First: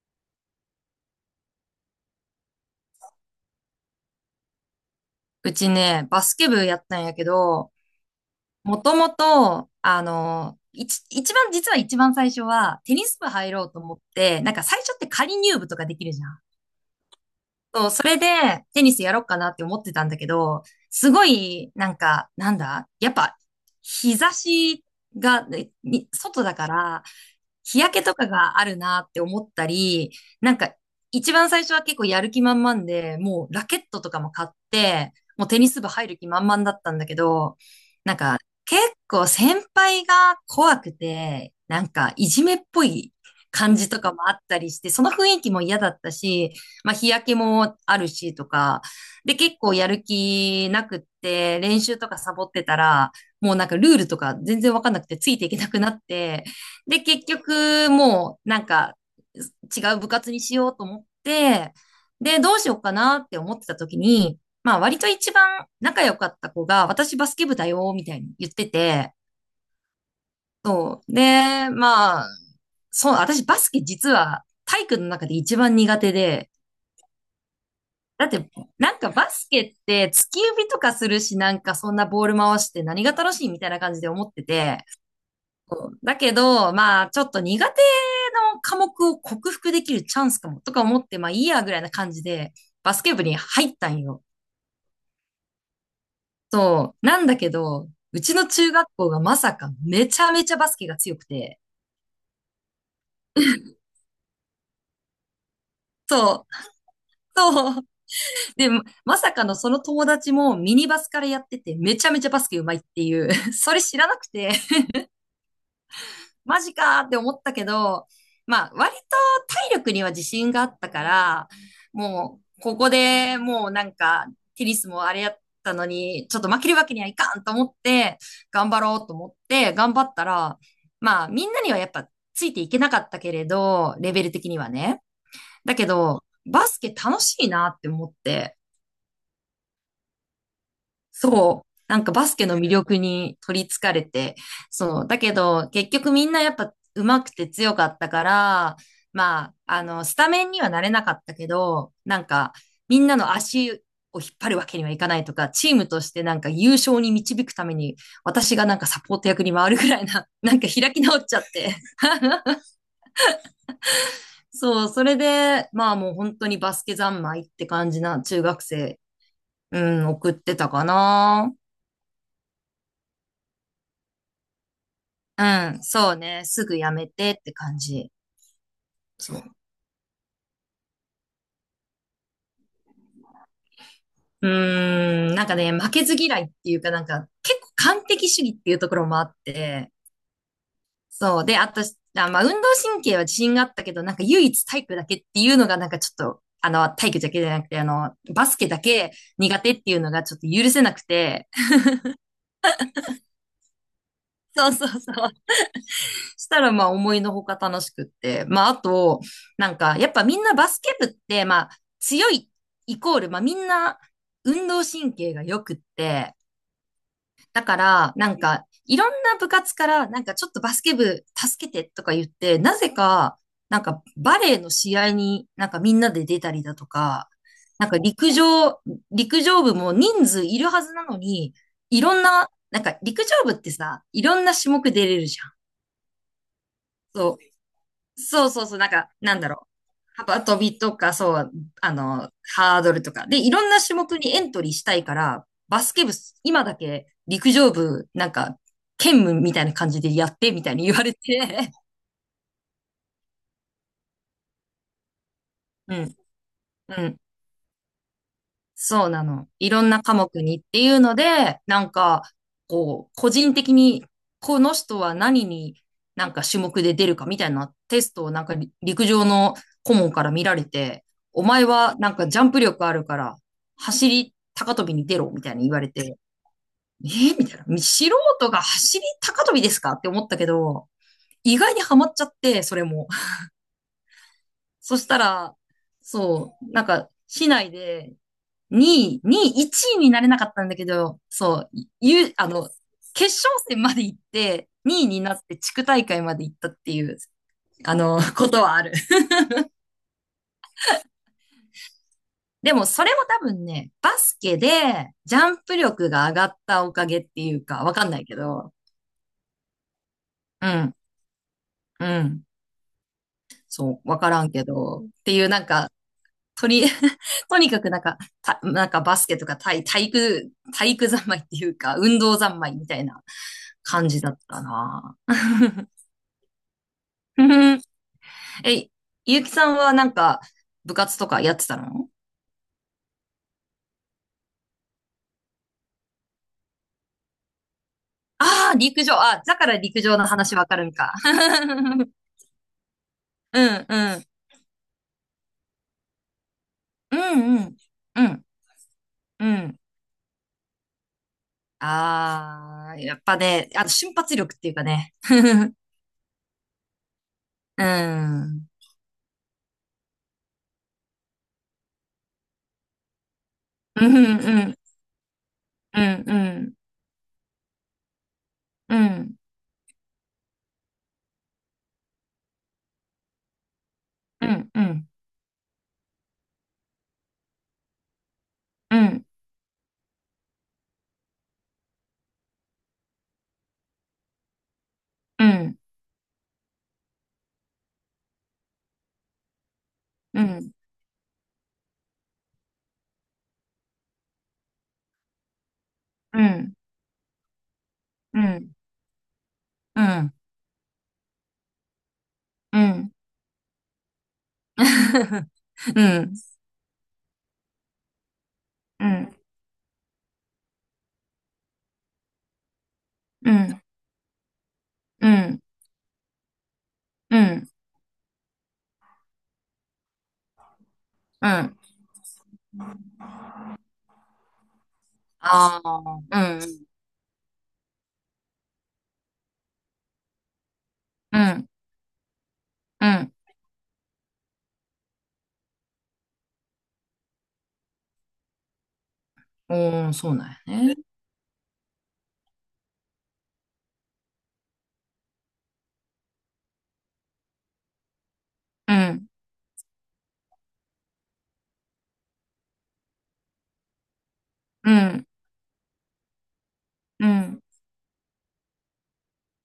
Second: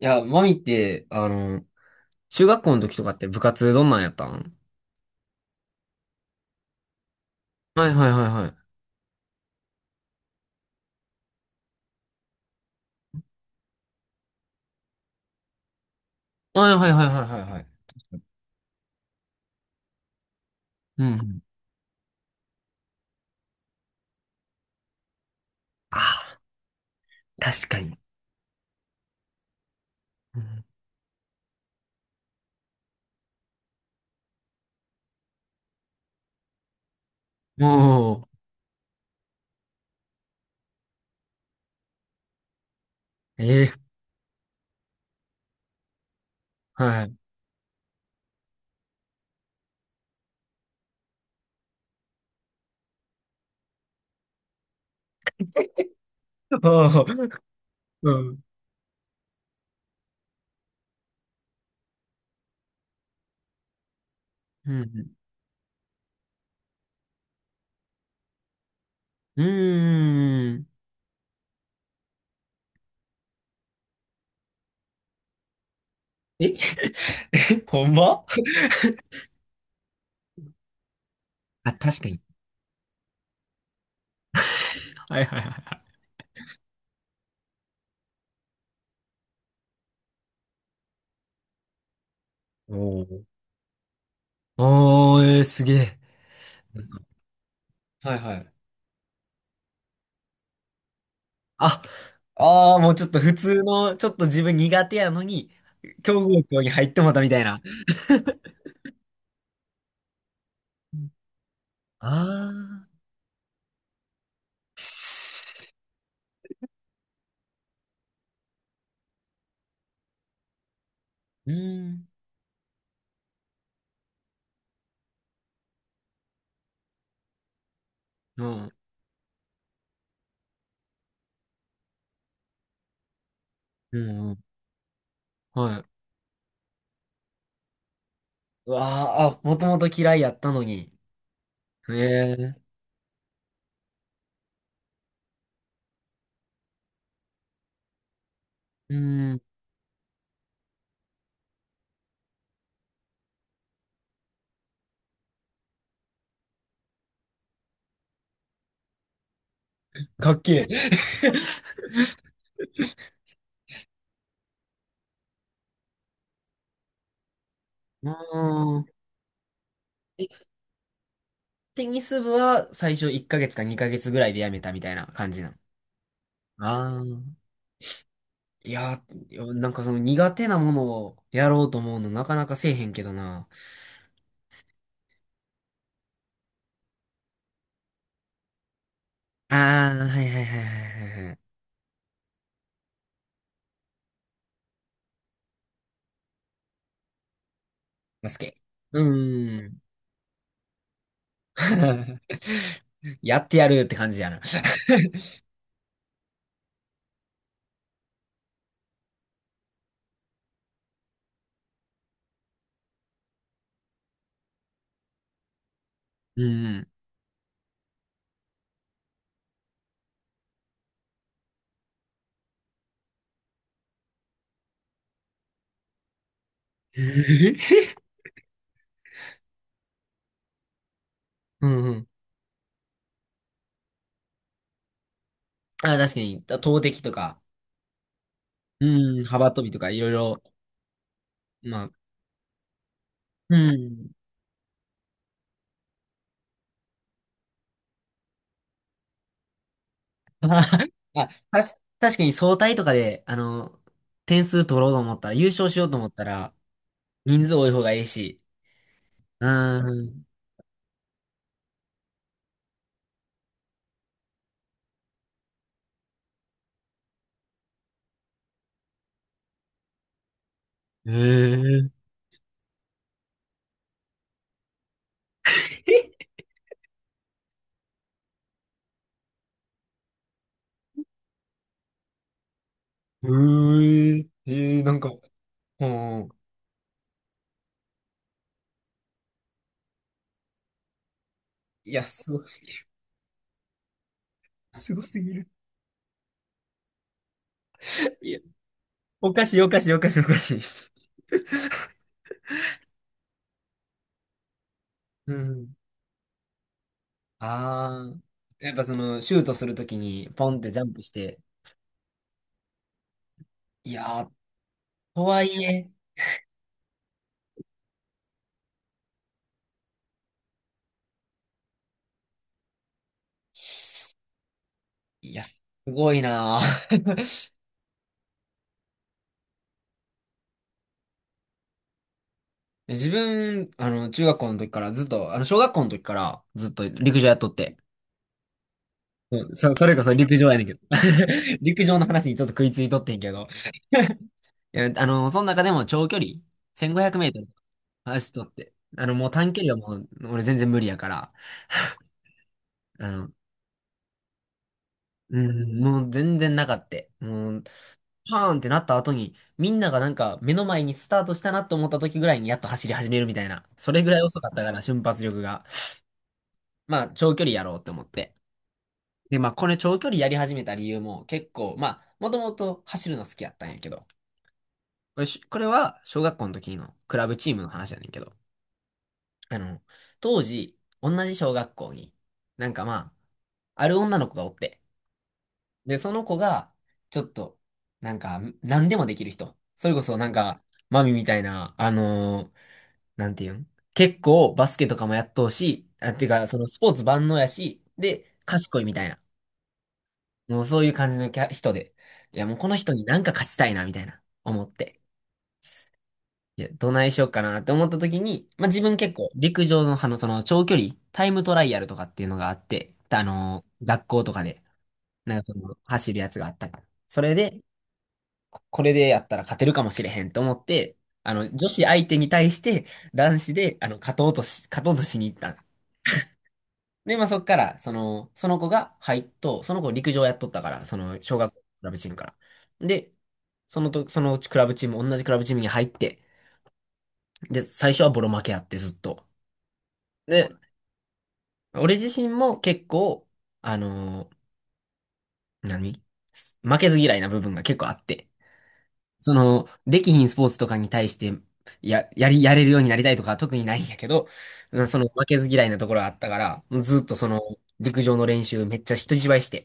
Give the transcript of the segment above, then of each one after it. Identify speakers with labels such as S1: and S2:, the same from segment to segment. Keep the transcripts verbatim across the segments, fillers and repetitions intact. S1: いや、マミって、あの、中学校の時とかって部活どんなんやったん？
S2: うちね、バスケ部やったんやけど、
S1: はいはいはいはい。
S2: もともと、あの、一、一番、実は一番最初は、テニス部入ろうと思って、なんか最初って仮入部とかできるじゃん。
S1: はいはいはいはいはいはい。
S2: そう、それで、テニスやろうかなって思ってたんだけど、
S1: う
S2: すご
S1: ん。
S2: い、なんか、なんだ、やっぱ、日差しが、ねに
S1: あ
S2: 外だから、
S1: あ、確か
S2: 日
S1: に。
S2: 焼けとかがあるなって思ったり、なんか一番最初は結構やる気満々で、もうラケットとかも買って、もうテニス部入る気満々だったんだけど、
S1: うん、おー。
S2: 結構先輩が怖くて、なんかいじめっぽい
S1: え
S2: 感
S1: え、
S2: じとかもあったりして、その雰囲気も嫌だったし、まあ
S1: は
S2: 日
S1: い。
S2: 焼けもあるしとか、で結構やる気なくって練習とかサボってたら、もうなんかルールとか全然わかんなくてついていけなくなって、で結
S1: はい、
S2: 局
S1: うん。
S2: もうなんか違う部活にしようと思って、でどうしようかなって思ってた時に、
S1: う
S2: まあ割と
S1: ん。
S2: 一番仲良かった子が、私バスケ部だよ、みたいに言ってて、
S1: うーん。
S2: そう。で、まあ、そう、私バスケ実は体育の中で一番苦手
S1: え
S2: で、
S1: え、ほんま？
S2: だって、なんかバスケって突き指とかするし、なん
S1: あ、
S2: かそん
S1: 確
S2: な
S1: かに。
S2: ボール回して何が楽しいみたいな感じで思ってて、
S1: はいはいはい。
S2: そうだけど、まあ、ちょっと苦手の科目を克服できるチャンスかも、とか思って、まあいいやぐらいな感じで、
S1: お
S2: バスケ部
S1: ー、
S2: に入ったんよ。
S1: おー、えー、すげえ。
S2: そう。なんだけど、
S1: はい
S2: う
S1: は
S2: ちの
S1: い。
S2: 中学校がまさかめちゃめちゃバスケが強くて。
S1: あ、ああ、もうちょっと普通の、ちょっと自分苦手やのに、強豪
S2: そう。
S1: 校に入ってもうたみたいな。
S2: そう。で、まさかのその友達もミニバスからやっててめち
S1: あ
S2: ゃめちゃバスケ上手いって
S1: あ、
S2: いう、それ知らなくて。マジかーって思ったけど、まあ、割と体力には自信があったから、
S1: うーん、
S2: もう、ここでもうなんか、テニスもあれやったのに、ちょっと負けるわけにはいかんと思って、
S1: う
S2: 頑
S1: ん、
S2: 張ろうと思って、頑張ったら、まあ、みんなにはやっぱついていけなかったけれど、
S1: う
S2: レベ
S1: ん、う
S2: ル
S1: ん、
S2: 的にはね。
S1: は
S2: だ
S1: い。
S2: けど、バスケ楽しいなって思って、
S1: うわあ、あ、もともと嫌いやったのに。
S2: そう。
S1: え
S2: なんかバスケ
S1: え、
S2: の魅力に取り憑かれて。そう。だけど、結局みんなやっぱ上手くて強かったから、
S1: うん、
S2: まあ、あの、スタメンにはなれなかったけど、なんか、みんなの足を引っ張るわけにはいかないとか、チームとしてなんか優勝に導くために、私がなんかサポート役に回るぐらいな、
S1: かっ
S2: なん
S1: け
S2: か
S1: え。
S2: 開き直っちゃって。そう。それで、まあもう本当にバスケ三昧って感じ
S1: う
S2: な中学
S1: ーん。
S2: 生、うん、送ってたかな。
S1: テニス部は最初いっかげつかにかげつぐらいでやめたみたいな感じ
S2: う
S1: なん？
S2: ん、そうね。すぐや
S1: あ
S2: めてっ
S1: あ。
S2: て感じ。
S1: いや
S2: そう。
S1: ー、なんかその苦手なものをやろうと思うのなかなかせえへんけどな。
S2: うーん、なんかね、負けず嫌いっていうかなんか、結構完璧主義っていうところもあっ
S1: あ
S2: て、
S1: あ、はいはいはいはいはいはい。
S2: そう。で、あと、あ、まあ、運動神経は自信があったけど、なんか唯一体育だけっていうのがなんかちょっと、あの、体育だけじゃなくて、あの、
S1: バス
S2: バス
S1: ケ。
S2: ケだ
S1: う
S2: け苦
S1: ー
S2: 手
S1: ん。
S2: っていうのがちょっと許せなくて、
S1: やってやるって感じやな。
S2: そうそうそう。したら、まあ、思いのほか楽しくって。まあ、あと、なんか、やっぱみんなバスケ部って、まあ、強いイコール、まあ、みんな運動神経が良くって、
S1: うん。
S2: だから、なんか、いろんな部活から、なんかちょっとバスケ部助けてとか言って、なぜか、なんかバレーの試合になんかみんなで出たりだと
S1: え
S2: か、
S1: ー
S2: なんか陸上、陸上部も人数いるはずなのに、
S1: うん、う
S2: い
S1: ん。
S2: ろんな、なんか陸上部ってさ、いろんな種目出れるじゃん。
S1: あ、確かに、投擲と
S2: そう。
S1: か、
S2: そうそうそう、なんか、
S1: うん、
S2: なんだ
S1: 幅跳
S2: ろう。
S1: びとかいろいろ、
S2: 幅跳びとか、そう、
S1: まあ、
S2: あの、ハードルとか。で、い
S1: う
S2: ろんな種
S1: ん。
S2: 目にエントリーしたいから、バスケ部、今だけ陸上部、なんか、兼務みたいな感じでやって、みたいに 言われて、
S1: あ、あたし確かに総体とかで、あの、点数取ろうと思ったら、優勝しよ う
S2: う
S1: と思っ
S2: ん、
S1: たら、
S2: うん。
S1: 人数多い方がいいし。
S2: そうな
S1: う
S2: の。いろんな科
S1: ん。
S2: 目にっていうので、なんか、こう、個人的に、この人は何になんか種目で出るかみたいなテストをなんかり陸上の顧問から見られて、
S1: え
S2: お前
S1: ー、
S2: はなんかジャンプ力あるから、走り高跳びに出ろみたいに言われて、えーみたいな。素人が走り高跳びですかって思ったけど、意外にハマっちゃって、それも。
S1: うー、えー、な
S2: そ
S1: ん
S2: し
S1: か、
S2: たら、
S1: うん、
S2: そう、なんか、市内でにい、にい、いちいになれなかったんだけど、そう、
S1: いや、す
S2: ゆ、
S1: ご
S2: あ
S1: す
S2: の、
S1: ぎる。
S2: 決勝戦まで行って、
S1: すご
S2: にい
S1: す
S2: に
S1: ぎ
S2: なっ
S1: る。
S2: て地区大会まで行ったっていう、あの、
S1: いや、
S2: ことはある。
S1: おかしい、おかしい、おかしい、おかしい。
S2: でも、それも多分ね、バスケで
S1: う
S2: ジャン
S1: ん。
S2: プ力が上がったおかげっていうか、わか
S1: あ
S2: ん
S1: あ。
S2: ないけ
S1: や
S2: ど、
S1: っぱその、シュートするときに、ポンっ
S2: う
S1: てジャン
S2: ん、
S1: プして、
S2: うん、
S1: い
S2: そ
S1: や
S2: う、わ
S1: ー、
S2: からんけど、っ
S1: と
S2: て
S1: は
S2: いうな
S1: い
S2: ん
S1: え、
S2: か、とり、とにかくなんか、た、なんかバスケとか体、体育、体育三昧っていうか、運動三昧みたいな感じだったな
S1: いや、す ごいなー。 自分、あの、中学校の時からずっと、あの、小学校の時からずっと陸上やっとって。うん、そ、それこそ陸上やねんけど。陸上の話にちょっと食いついとってんけど。いやあの、その中でも長距離、せんごひゃくメートルとか走っとって。あの、もう短距離はもう、俺全然無理やから。あの、うん、もう全然なかった。もう、パーンってなった後に、みんながなんか目の前にスタートしたなと思った時ぐらいにやっと走り始めるみたいな。それぐらい遅かったから、瞬発力が。まあ、長距離やろうって思って。で、まあ、これ長距離やり始めた理由も結構、まあ、もともと走るの好きやったんやけど、これし、これは小学校の時のクラブチームの話やねんけど、あの、当時、同じ小学校に、なんかまあ、ある女の子がおって、で、その子が、ちょっと、なんか、何でもできる人。それこそ、なんか、マミみたいな、あのーなんていうん、結構、バスケとかもやっとうし、あ、てか、そのスポーツ万能やし、で、賢いみたいな。もうそういう感じのキャ人で、いや、もうこの人になんか勝ちたいな、みたいな、思って。いや、どないしようかなって思った時に、まあ、自分結構、陸上の、あの、その、長距離、タイムトライアルとかっていうのがあって、あのー学校とかで、なんかその、走るやつがあったから。それで、これでやったら勝てるかもしれへんと思って、あの、女子相手に対して男子で、あの、勝とうとし、勝とうとしに行ったの。
S2: ああ、うん
S1: で、まあ、そっから、その、その子が入っと、その子陸上やっとったから、その、小
S2: う
S1: 学校の
S2: ん、
S1: クラブチームから。
S2: う
S1: で、
S2: ん、
S1: そのと、そのうちクラブチーム、同じクラブチームに入って、で、最初はボロ負けあって、ずっと。
S2: おー、そうな
S1: で、
S2: んやね。
S1: 俺自身も結構、あのー何負けず嫌いな部分が結構あって。
S2: うん、
S1: その、できひんスポーツとかに対して、や、やり、やれるようになりたいとかは特にないんやけど、うん、
S2: う
S1: その負
S2: ん、
S1: けず嫌いなところはあったから、もうずっと
S2: う
S1: その、
S2: ん、
S1: 陸上の練習めっちゃ人一倍して。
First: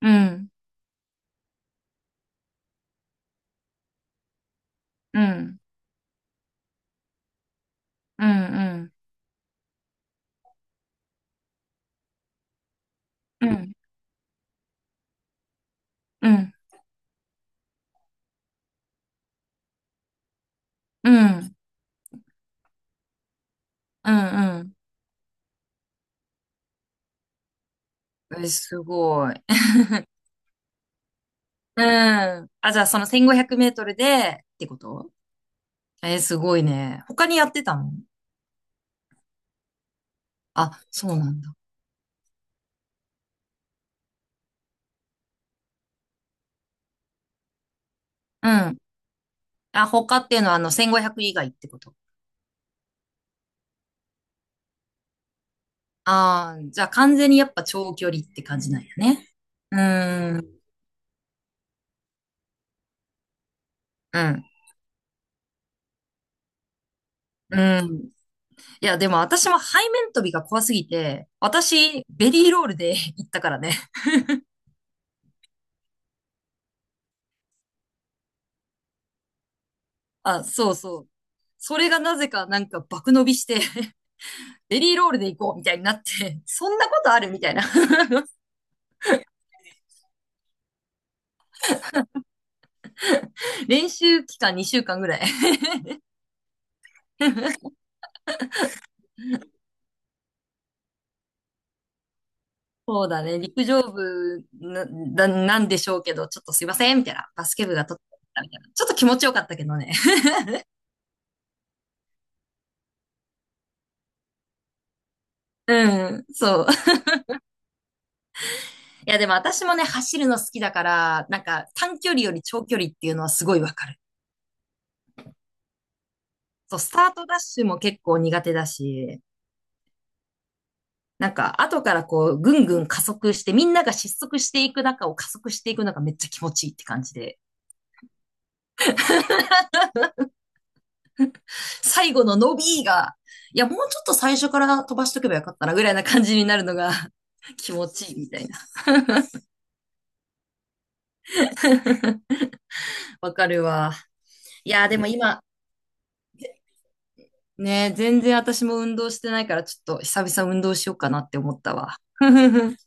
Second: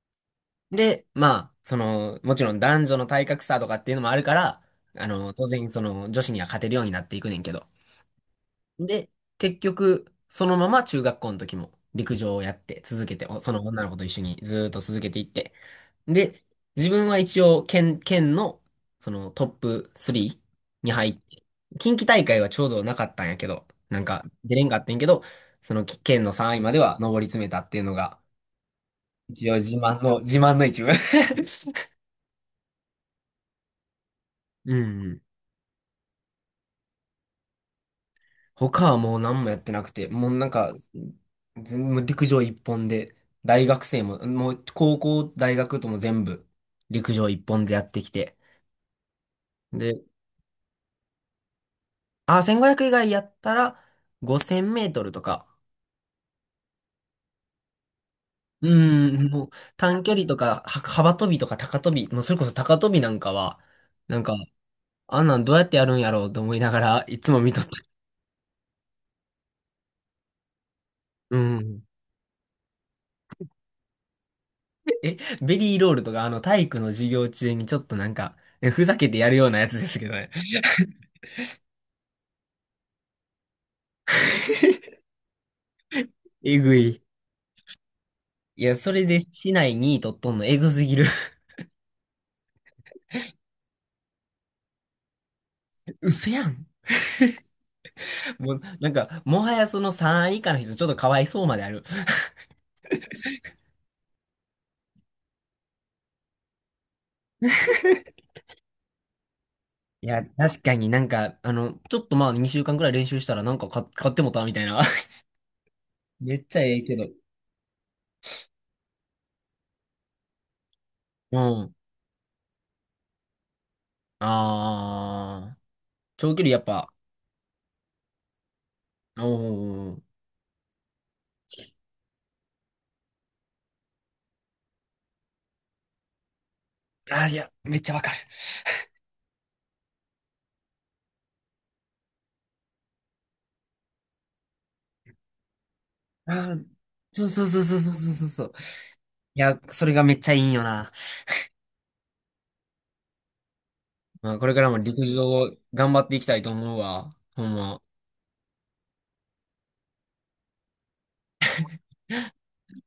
S2: うん、
S1: で、まあ、その、もちろん男女の体格差とかっていうのもあるから、あ
S2: う
S1: の、当
S2: ん、
S1: 然その、女子には勝てるようになっていくねんけど。
S2: うん、うん、
S1: で、結局、そのまま中学校の時も陸上をやって続けて、お
S2: うん、
S1: そ
S2: う
S1: の
S2: ん、
S1: 女の子と一緒にずーっと続けていって、で、自分は一応県、県の、そのトップスリーに入って、近畿大会はちょうどなかったんやけど、なん
S2: う
S1: か出
S2: ん、
S1: れん
S2: う
S1: かったんやけど、その県のさんいまでは上り詰めたっていうのが、
S2: ん。え、すごい。
S1: 一応自慢 の、自慢の一部。
S2: うん。あ、じゃあ、そのせんごひゃくメートルで、って
S1: う
S2: こと。
S1: ん。
S2: え、すごいね。他にやってたの？
S1: 他はもう何もやってなくて、もうなんか、
S2: あ、そうなんだ。
S1: 全もう陸上一本で、大学生も、もう高校、大学とも全部陸上一本でやってきて。
S2: うん。あ、
S1: で、
S2: 他っていうのは、あの、せんごひゃく以外ってこと？
S1: あ、せんごひゃく以外やったら、ごせんメートルとか、
S2: ああー、じゃあ、完全にやっぱ長距離って感
S1: う
S2: じなんやね。
S1: ん、もう
S2: う
S1: 短距離
S2: ー
S1: と
S2: ん、
S1: か、は幅跳びとか高跳び、もうそれこそ高跳びなんかは、な
S2: う
S1: んか、
S2: ん、
S1: あんなんどうやってやるんやろうと思いながら いつも見
S2: う
S1: とった。
S2: ん。いや、でも私も背面跳びが怖すぎて、
S1: うん。
S2: 私、ベリーロールで 行ったからね。
S1: え、ベリーロールとか、あの体育の授業中にちょっとなんか、えふざけてやるようなやつですけどね。
S2: あ、そうそう。それがなぜかなんか爆伸びして ベリーロールで行こうみたいになって、
S1: え
S2: そ
S1: ぐ
S2: んなこ
S1: い。
S2: とあるみたいな。
S1: いや、それで市内に位取っとんのえぐすぎる。
S2: 練習期間にしゅうかんぐらい。
S1: 嘘やん。もう、なんか、もはやそのさんい以下の人ちょっとかわいそうまである。
S2: そうだね。陸上部な、な、なんでしょうけど、ちょっとすいません、みたいな。バスケ部が取ったみたいな。ちょっと気持ちよかったけどね。
S1: いや、確かになんか、あの、ちょっとまあにしゅうかんくらい練習したらなんか買買ってもたみたいな。
S2: うん、
S1: めっちゃ
S2: そう。
S1: ええけど。
S2: いや、でも私もね、走るの好きだから、
S1: う
S2: なんか
S1: ん。
S2: 短距離より長距離っていうのはすごいわかる。
S1: ああ、長距離やっ
S2: そう、ス
S1: ぱ、
S2: タートダッシュも結構苦手だし、
S1: うん。
S2: なんか、後からこう、ぐんぐん加速して、みんなが失速していく中を加速していくのがめっちゃ気持ちいいって感じ
S1: ああ、い
S2: で、
S1: や、めっちゃわかる。
S2: 最後の伸びが、いや、もうちょっと最初から飛ばしとけばよかったな、ぐらいな感じに
S1: あ
S2: な
S1: あ、
S2: るのが
S1: そうそう そう
S2: 気
S1: そう
S2: 持
S1: そう
S2: ちいい
S1: そう
S2: みた
S1: そ
S2: い
S1: う。
S2: な。
S1: いや、それがめっちゃいいんよな。
S2: わかるわ。
S1: まあ、これから
S2: い
S1: も
S2: や、で
S1: 陸
S2: も今、
S1: 上頑張っていきたいと思うわ。ほんま。
S2: ね、全然私も運動してないから、ちょっと久々運動しようかなって思ったわ。